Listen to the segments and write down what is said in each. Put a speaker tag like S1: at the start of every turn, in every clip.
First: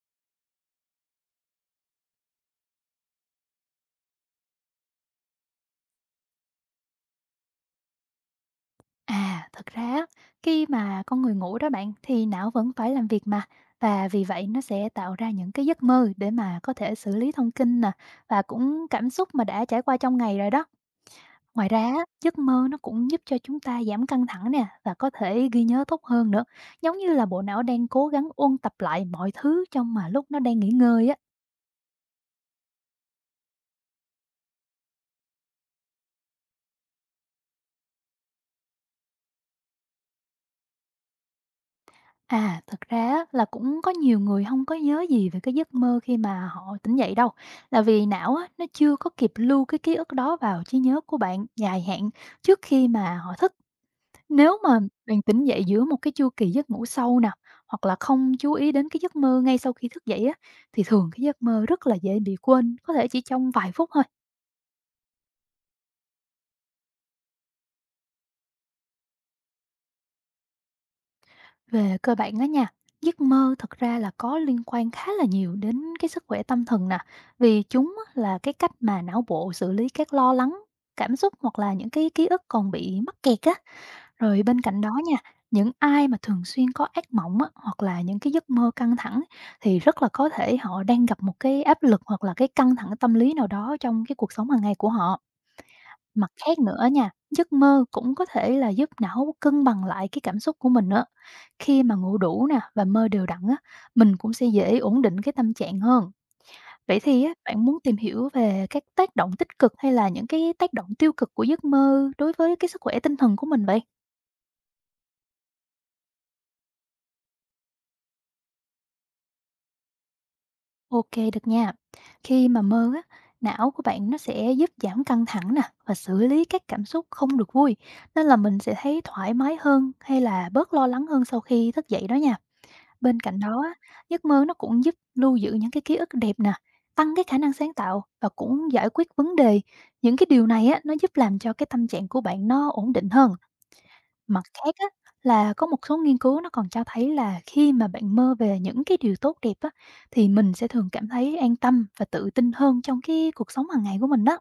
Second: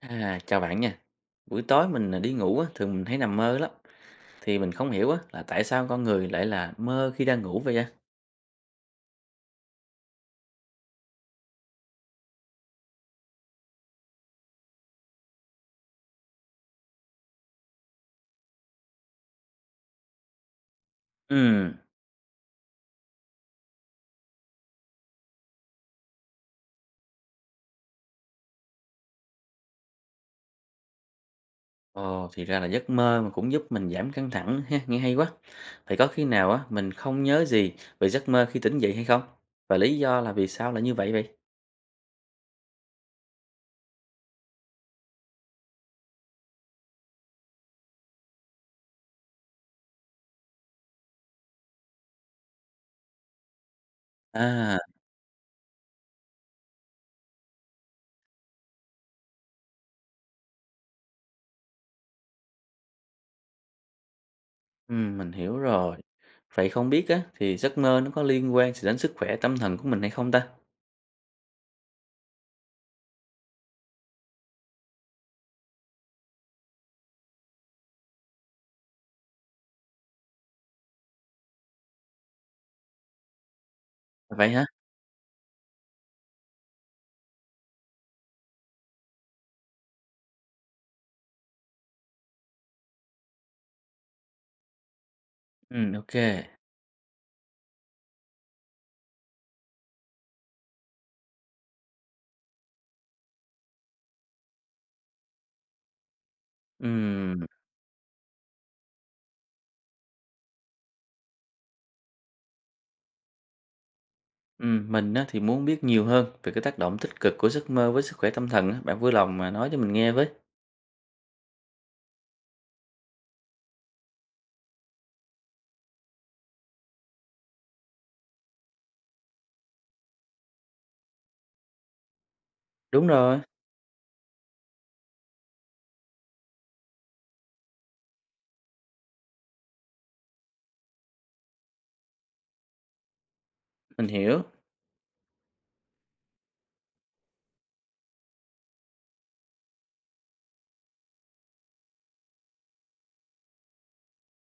S1: À, chào bạn nha. Buổi tối mình à, đi ngủ á, thường mình thấy nằm mơ lắm. Thì mình không hiểu á, là tại sao con người lại là mơ khi đang ngủ vậy á.
S2: À, thật ra á, khi mà con người ngủ đó bạn thì não vẫn phải làm việc mà và vì vậy nó sẽ tạo ra những cái giấc mơ để mà có thể xử lý thông tin nè và cũng cảm xúc mà đã trải qua trong ngày rồi đó. Ngoài
S1: Ừ,
S2: ra, á, giấc mơ nó cũng giúp cho chúng ta giảm căng thẳng nè và có thể ghi nhớ tốt hơn nữa. Giống như là bộ não đang cố gắng ôn tập lại mọi thứ trong mà lúc nó đang nghỉ ngơi á.
S1: ồ, thì ra là giấc mơ mà cũng giúp mình giảm căng thẳng ha, nghe hay quá. Vậy có khi nào á, mình không nhớ gì về giấc mơ khi tỉnh dậy hay không? Và lý do là vì sao lại như vậy vậy?
S2: À, thực ra á, là cũng có nhiều người không có nhớ gì về cái giấc mơ khi mà họ tỉnh dậy đâu, là vì não á, nó chưa có kịp lưu cái ký ức đó vào trí nhớ của bạn dài hạn trước khi mà họ thức. Nếu
S1: À,
S2: mà bạn tỉnh dậy giữa một cái chu kỳ giấc ngủ sâu nè, hoặc là không chú ý đến cái giấc mơ ngay sau khi thức dậy á, thì thường cái giấc mơ rất là dễ bị quên, có thể chỉ trong vài phút thôi.
S1: ừ, mình hiểu rồi. Vậy không biết á, thì giấc mơ nó có liên quan gì đến sức khỏe tâm thần của mình hay không ta?
S2: Về cơ bản đó nha, giấc mơ thật ra là có liên quan khá là nhiều đến cái sức khỏe tâm thần nè, vì chúng á là cái cách mà não bộ xử lý các lo lắng, cảm xúc hoặc là những cái ký ức còn bị mắc kẹt á. Rồi
S1: Vậy
S2: bên
S1: hả?
S2: cạnh đó nha, những ai mà thường xuyên có ác mộng á, hoặc là những cái giấc mơ căng thẳng thì rất là có thể họ đang gặp một cái áp lực hoặc là cái căng thẳng tâm lý nào đó trong cái cuộc sống hàng ngày của họ.
S1: Ừ, ok.
S2: Mặt khác nữa nha, giấc mơ cũng có thể là giúp não cân bằng lại cái cảm xúc của mình nữa. Khi mà ngủ đủ nè và mơ đều đặn á, mình cũng sẽ dễ ổn định cái tâm trạng hơn. Vậy thì á,
S1: Ừ.
S2: bạn muốn tìm hiểu về các tác động tích cực hay là những cái tác động tiêu cực của giấc mơ đối với cái sức khỏe tinh thần của mình vậy?
S1: Mình á, thì muốn biết nhiều hơn về cái tác động tích cực của giấc mơ với sức khỏe tâm thần á. Bạn vui lòng mà nói cho mình nghe với.
S2: Ok được nha. Khi mà mơ á, não của bạn nó sẽ giúp giảm căng thẳng nè và xử lý các cảm xúc không được vui, nên là mình sẽ thấy thoải mái hơn hay là bớt lo lắng hơn sau khi thức dậy đó nha.
S1: Đúng
S2: Bên
S1: rồi,
S2: cạnh đó á, giấc mơ nó cũng giúp lưu giữ những cái ký ức đẹp nè, tăng cái khả năng sáng tạo và cũng giải quyết vấn đề. Những cái điều này á, nó giúp làm cho cái tâm trạng của bạn nó ổn định hơn.
S1: mình hiểu.
S2: Mặt khác á, là có một số nghiên cứu nó còn cho thấy là khi mà bạn mơ về những cái điều tốt đẹp á, thì mình sẽ thường cảm thấy an tâm và tự tin hơn trong cái cuộc sống hàng ngày của mình đó.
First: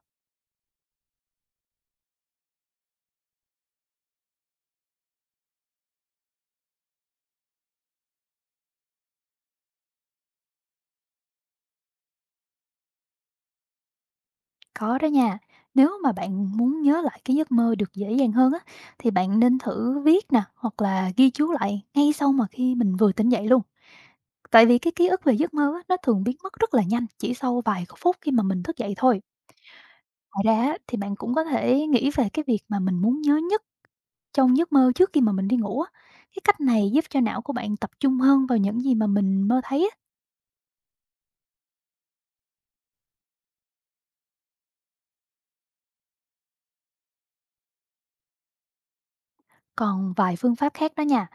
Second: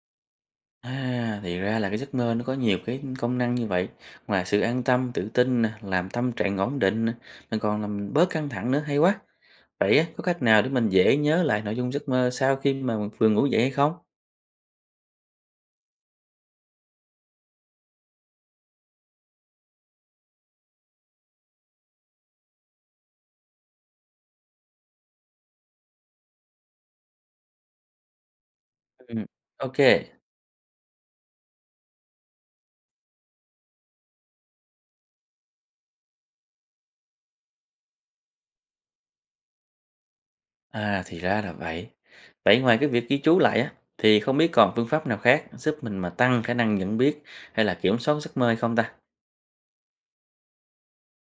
S1: À, thì ra là cái giấc mơ nó có nhiều cái công năng như vậy. Ngoài sự an tâm, tự tin, nè, làm tâm trạng ổn định, nè, mình còn làm bớt căng thẳng nữa. Hay quá. Vậy á, có cách nào để mình dễ nhớ lại nội dung giấc mơ sau khi mà mình vừa ngủ dậy hay không?
S2: Có đó nha. Nếu mà bạn muốn nhớ lại cái giấc mơ được dễ dàng hơn á, thì bạn nên thử viết nè hoặc là ghi chú lại ngay sau mà khi mình vừa tỉnh dậy luôn. Tại vì cái ký ức về giấc mơ á, nó thường biến mất rất là nhanh, chỉ sau vài phút khi mà mình thức dậy thôi.
S1: Ừm, ok.
S2: Ngoài ra á, thì bạn cũng có thể nghĩ về cái việc mà mình muốn nhớ nhất trong giấc mơ trước khi mà mình đi ngủ á. Cái cách này giúp cho não của bạn tập trung hơn vào những gì mà mình mơ thấy á.
S1: À, thì ra là vậy. Vậy ngoài cái việc ghi chú lại á, thì không biết còn phương pháp nào khác giúp mình mà tăng khả năng nhận biết hay là kiểm soát giấc mơ hay không ta?
S2: Còn vài phương pháp khác đó nha,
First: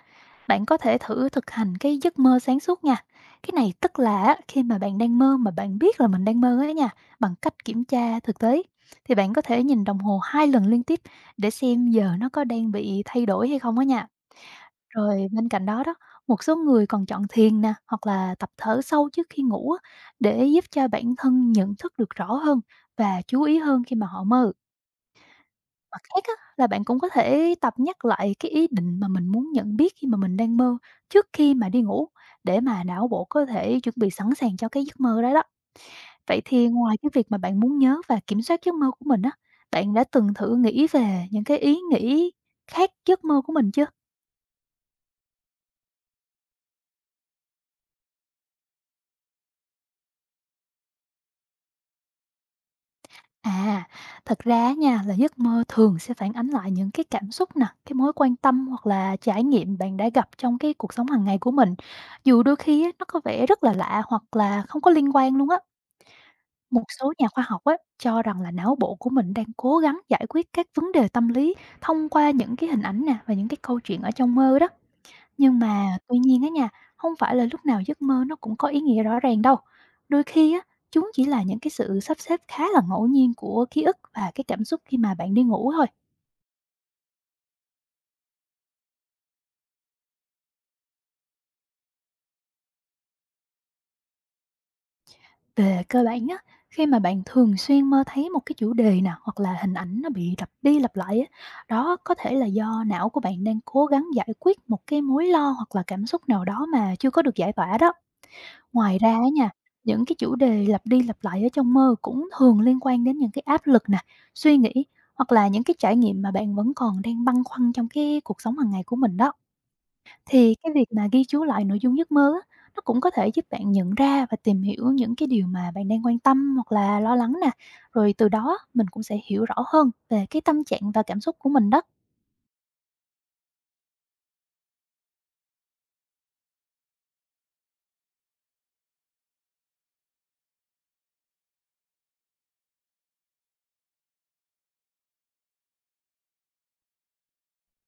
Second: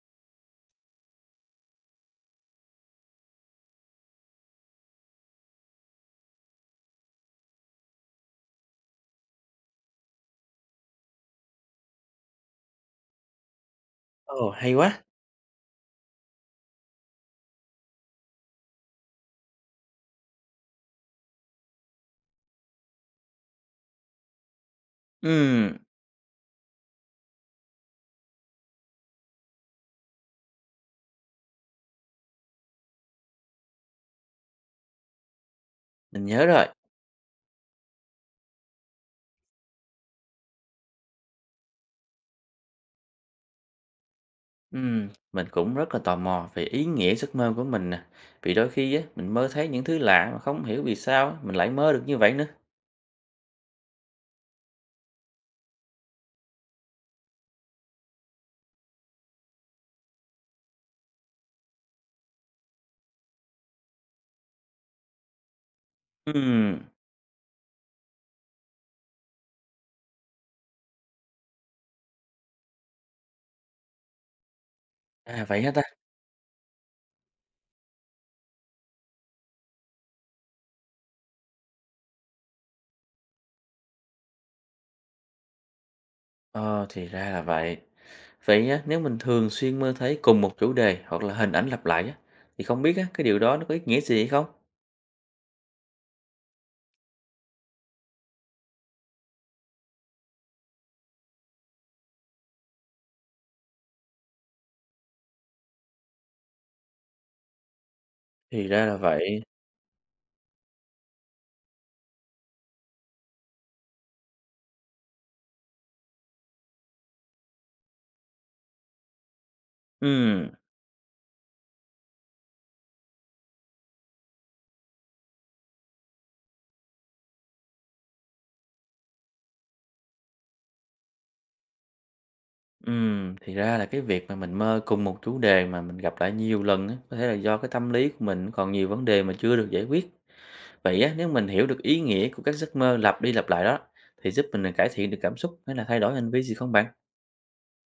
S2: bạn có thể thử thực hành cái giấc mơ sáng suốt nha. Cái này tức là á, khi mà bạn đang mơ mà bạn biết là mình đang mơ ấy nha, bằng cách kiểm tra thực tế. Thì bạn có thể nhìn đồng hồ 2 lần liên tiếp để xem giờ nó có đang bị thay đổi hay không á nha.
S1: Ồ, hay quá.
S2: Rồi bên cạnh đó đó, một số người còn chọn thiền nè, hoặc là tập thở sâu trước khi ngủ á, để giúp cho bản thân nhận thức được rõ hơn và chú ý hơn khi mà họ mơ.
S1: Ừm,
S2: Mặt khác á, là bạn cũng có thể tập nhắc lại cái ý định mà mình muốn nhận biết khi mà mình đang mơ trước khi mà đi ngủ, để mà não bộ có thể chuẩn bị sẵn sàng cho cái giấc mơ đó đó.
S1: mình
S2: Vậy
S1: nhớ rồi.
S2: thì ngoài cái việc mà bạn muốn nhớ và kiểm soát giấc mơ của mình á, bạn đã từng thử nghĩ về những cái ý nghĩ khác giấc mơ của mình chưa?
S1: Mình cũng rất là tò mò về ý nghĩa giấc mơ của mình nè. Vì đôi khi á, mình mơ thấy những thứ lạ mà không hiểu vì sao á, mình lại mơ được như vậy nữa.
S2: À, thật ra nha là giấc mơ thường sẽ phản ánh lại những cái cảm xúc nè, cái mối quan tâm hoặc là trải nghiệm bạn đã gặp trong cái cuộc sống hàng ngày của mình. Dù đôi khi á, nó có vẻ rất là lạ hoặc là không có liên quan luôn á.
S1: Ừm,
S2: Một số nhà khoa học á, cho rằng là não bộ của mình đang cố gắng giải quyết các vấn đề tâm lý thông qua những cái hình ảnh nè và những cái câu chuyện ở trong mơ đó.
S1: à
S2: Nhưng
S1: vậy hả ta?
S2: mà tuy nhiên á nha, không phải là lúc nào giấc mơ nó cũng có ý nghĩa rõ ràng đâu. Đôi khi á, chúng chỉ là những cái sự sắp xếp khá là ngẫu nhiên của ký ức và cái cảm xúc khi mà bạn đi ngủ thôi.
S1: Ờ, thì ra là vậy. Vậy á, nếu mình thường xuyên mơ thấy cùng một chủ đề hoặc là hình ảnh lặp lại á, thì không biết á, cái điều đó nó có ý nghĩa gì hay không?
S2: Về cơ bản á, khi mà bạn thường xuyên mơ thấy một cái chủ đề nào hoặc là hình ảnh nó bị lặp đi lặp lại á, đó có thể là do não của bạn đang cố gắng giải quyết một cái mối lo hoặc là cảm xúc nào đó mà chưa có được giải tỏa đó.
S1: Thì ra là
S2: Ngoài ra á
S1: vậy.
S2: nha, những cái chủ đề lặp đi lặp lại ở trong mơ cũng thường liên quan đến những cái áp lực nè, suy nghĩ hoặc là những cái trải nghiệm mà bạn vẫn còn đang băn khoăn trong cái cuộc sống hàng ngày của mình đó.
S1: Ừm,
S2: Thì cái việc mà ghi chú lại nội dung giấc mơ á, nó cũng có thể giúp bạn nhận ra và tìm hiểu những cái điều mà bạn đang quan tâm hoặc là lo lắng nè. Rồi từ đó mình cũng sẽ hiểu rõ hơn về cái tâm trạng và cảm xúc của mình đó.
S1: ừm, thì ra là cái việc mà mình mơ cùng một chủ đề mà mình gặp lại nhiều lần á, có thể là do cái tâm lý của mình còn nhiều vấn đề mà chưa được giải quyết. Vậy á, nếu mình hiểu được ý nghĩa của các giấc mơ lặp đi lặp lại đó, thì giúp mình à, cải thiện được cảm xúc hay là thay đổi hành vi gì không bạn?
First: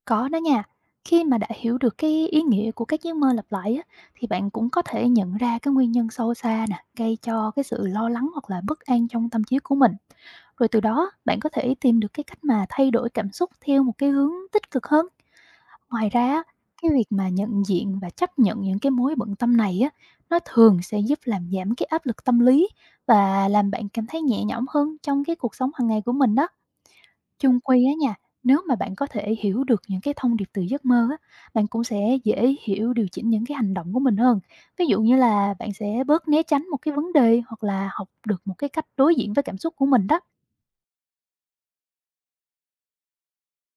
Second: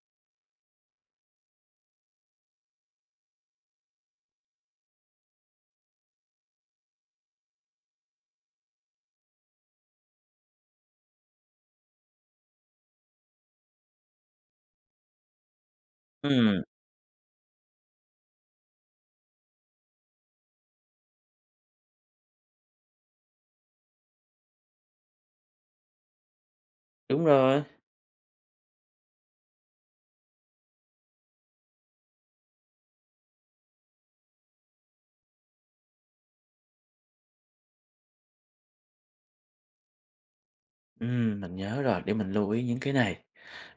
S2: Có đó nha. Khi mà đã hiểu được cái ý nghĩa của các giấc mơ lặp lại á, thì bạn cũng có thể nhận ra cái nguyên nhân sâu xa nè, gây cho cái sự lo lắng hoặc là bất an trong tâm trí của mình. Rồi từ đó bạn có thể tìm được cái cách mà thay đổi cảm xúc theo một cái hướng tích cực hơn. Ngoài ra, á,
S1: Ừm,
S2: cái việc mà nhận diện và chấp nhận những cái mối bận tâm này á, nó thường sẽ giúp làm giảm cái áp lực tâm lý và làm bạn cảm thấy nhẹ nhõm hơn trong cái cuộc sống hàng ngày của mình đó.
S1: đúng
S2: Chung
S1: rồi.
S2: quy á nha, nếu mà bạn có thể hiểu được những cái thông điệp từ giấc mơ á, bạn cũng sẽ dễ hiểu điều chỉnh những cái hành động của mình hơn. Ví dụ như là bạn sẽ bớt né tránh một cái vấn đề hoặc là học được một cái cách đối diện với cảm xúc của mình đó.
S1: Mình nhớ rồi, để mình lưu ý những cái này.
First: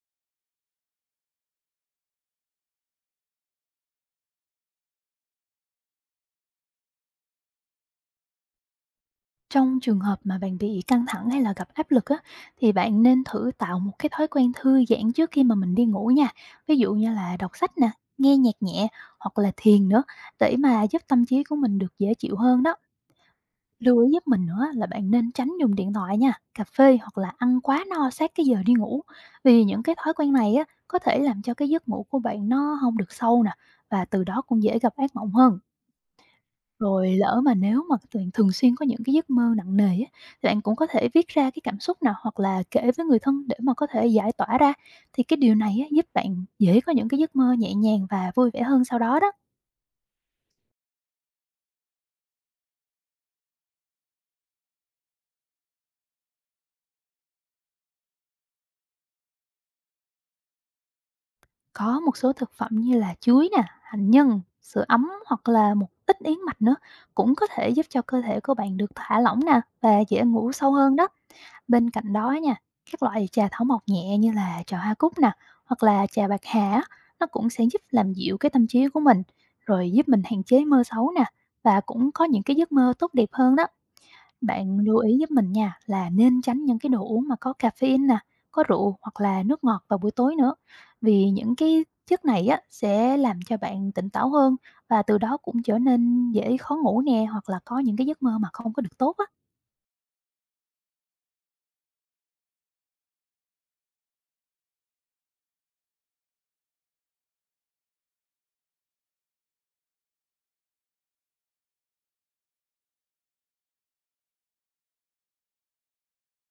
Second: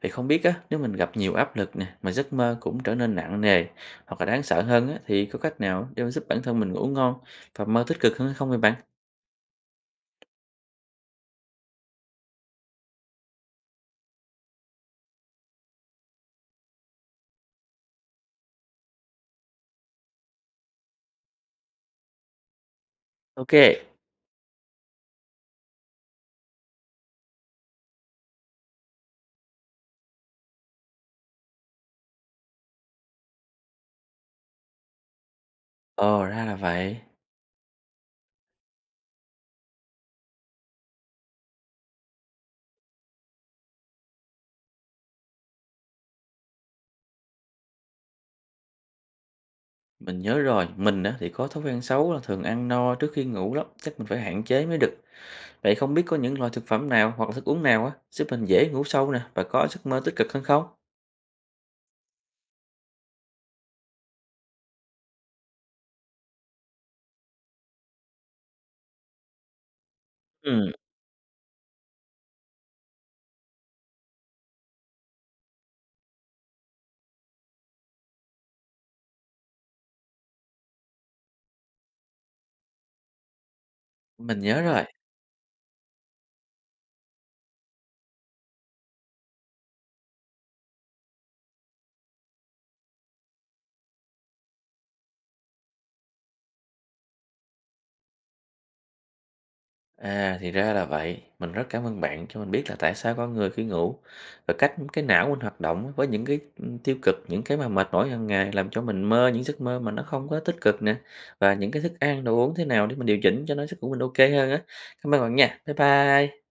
S1: Vậy không biết á, nếu mình gặp nhiều áp lực nè, mà giấc mơ cũng trở nên nặng nề hoặc là đáng sợ hơn á, thì có cách nào để mà giúp bản thân mình ngủ ngon và mơ tích cực hơn hay không vậy bạn?
S2: Trong trường hợp mà bạn bị căng thẳng hay là gặp áp lực á, thì bạn nên thử tạo một cái thói quen thư giãn trước khi mà mình đi ngủ nha. Ví dụ như là đọc sách nè, nghe nhạc nhẹ hoặc là thiền nữa, để mà giúp tâm trí của mình được dễ chịu hơn đó.
S1: Ok.
S2: Lưu ý giúp mình nữa là bạn nên tránh dùng điện thoại nha, cà phê hoặc là ăn quá no sát cái giờ đi ngủ. Vì những cái thói quen này á có thể làm cho cái giấc ngủ của bạn nó không được sâu nè và từ đó cũng dễ gặp ác mộng hơn.
S1: Ồ, ra là vậy.
S2: Rồi lỡ mà nếu mà thường thường xuyên có những cái giấc mơ nặng nề á, thì bạn cũng có thể viết ra cái cảm xúc nào hoặc là kể với người thân để mà có thể giải tỏa ra. Thì cái điều này á giúp bạn dễ có những cái giấc mơ nhẹ nhàng và vui vẻ hơn sau đó đó.
S1: Mình nhớ rồi, mình á thì có thói quen xấu là thường ăn no trước khi ngủ lắm, chắc mình phải hạn chế mới được. Vậy không biết có những loại thực phẩm nào hoặc là thức uống nào á giúp mình dễ ngủ sâu nè và có giấc mơ tích cực hơn không?
S2: Có một số thực phẩm như là chuối nè, hành nhân, sữa ấm hoặc là một ít yến mạch nữa cũng có thể giúp cho cơ thể của bạn được thả lỏng nè và dễ ngủ
S1: Ừ,
S2: sâu hơn đó. Bên cạnh đó nha, các loại trà thảo mộc nhẹ như là trà hoa cúc nè hoặc là trà bạc hà á, nó cũng sẽ giúp làm dịu cái tâm trí của mình, rồi giúp mình hạn chế mơ xấu nè và cũng có những cái giấc mơ tốt đẹp hơn đó.
S1: mình nhớ
S2: Bạn
S1: rồi.
S2: lưu ý giúp mình nha là nên tránh những cái đồ uống mà có caffeine nè, có rượu hoặc là nước ngọt vào buổi tối nữa. Vì những cái chất này á sẽ làm cho bạn tỉnh táo hơn và từ đó cũng trở nên dễ khó ngủ nè hoặc là có những cái giấc mơ mà không có được tốt á.
S1: À, thì ra là vậy. Mình rất cảm ơn bạn cho mình biết là tại sao con người khi ngủ và cách cái não mình hoạt động với những cái tiêu cực, những cái mà mệt mỏi hàng ngày làm cho mình mơ những giấc mơ mà nó không có tích cực nè và những cái thức ăn đồ uống thế nào để mình điều chỉnh cho nó giấc ngủ mình ok hơn á. Cảm ơn bạn nha. Bye bye.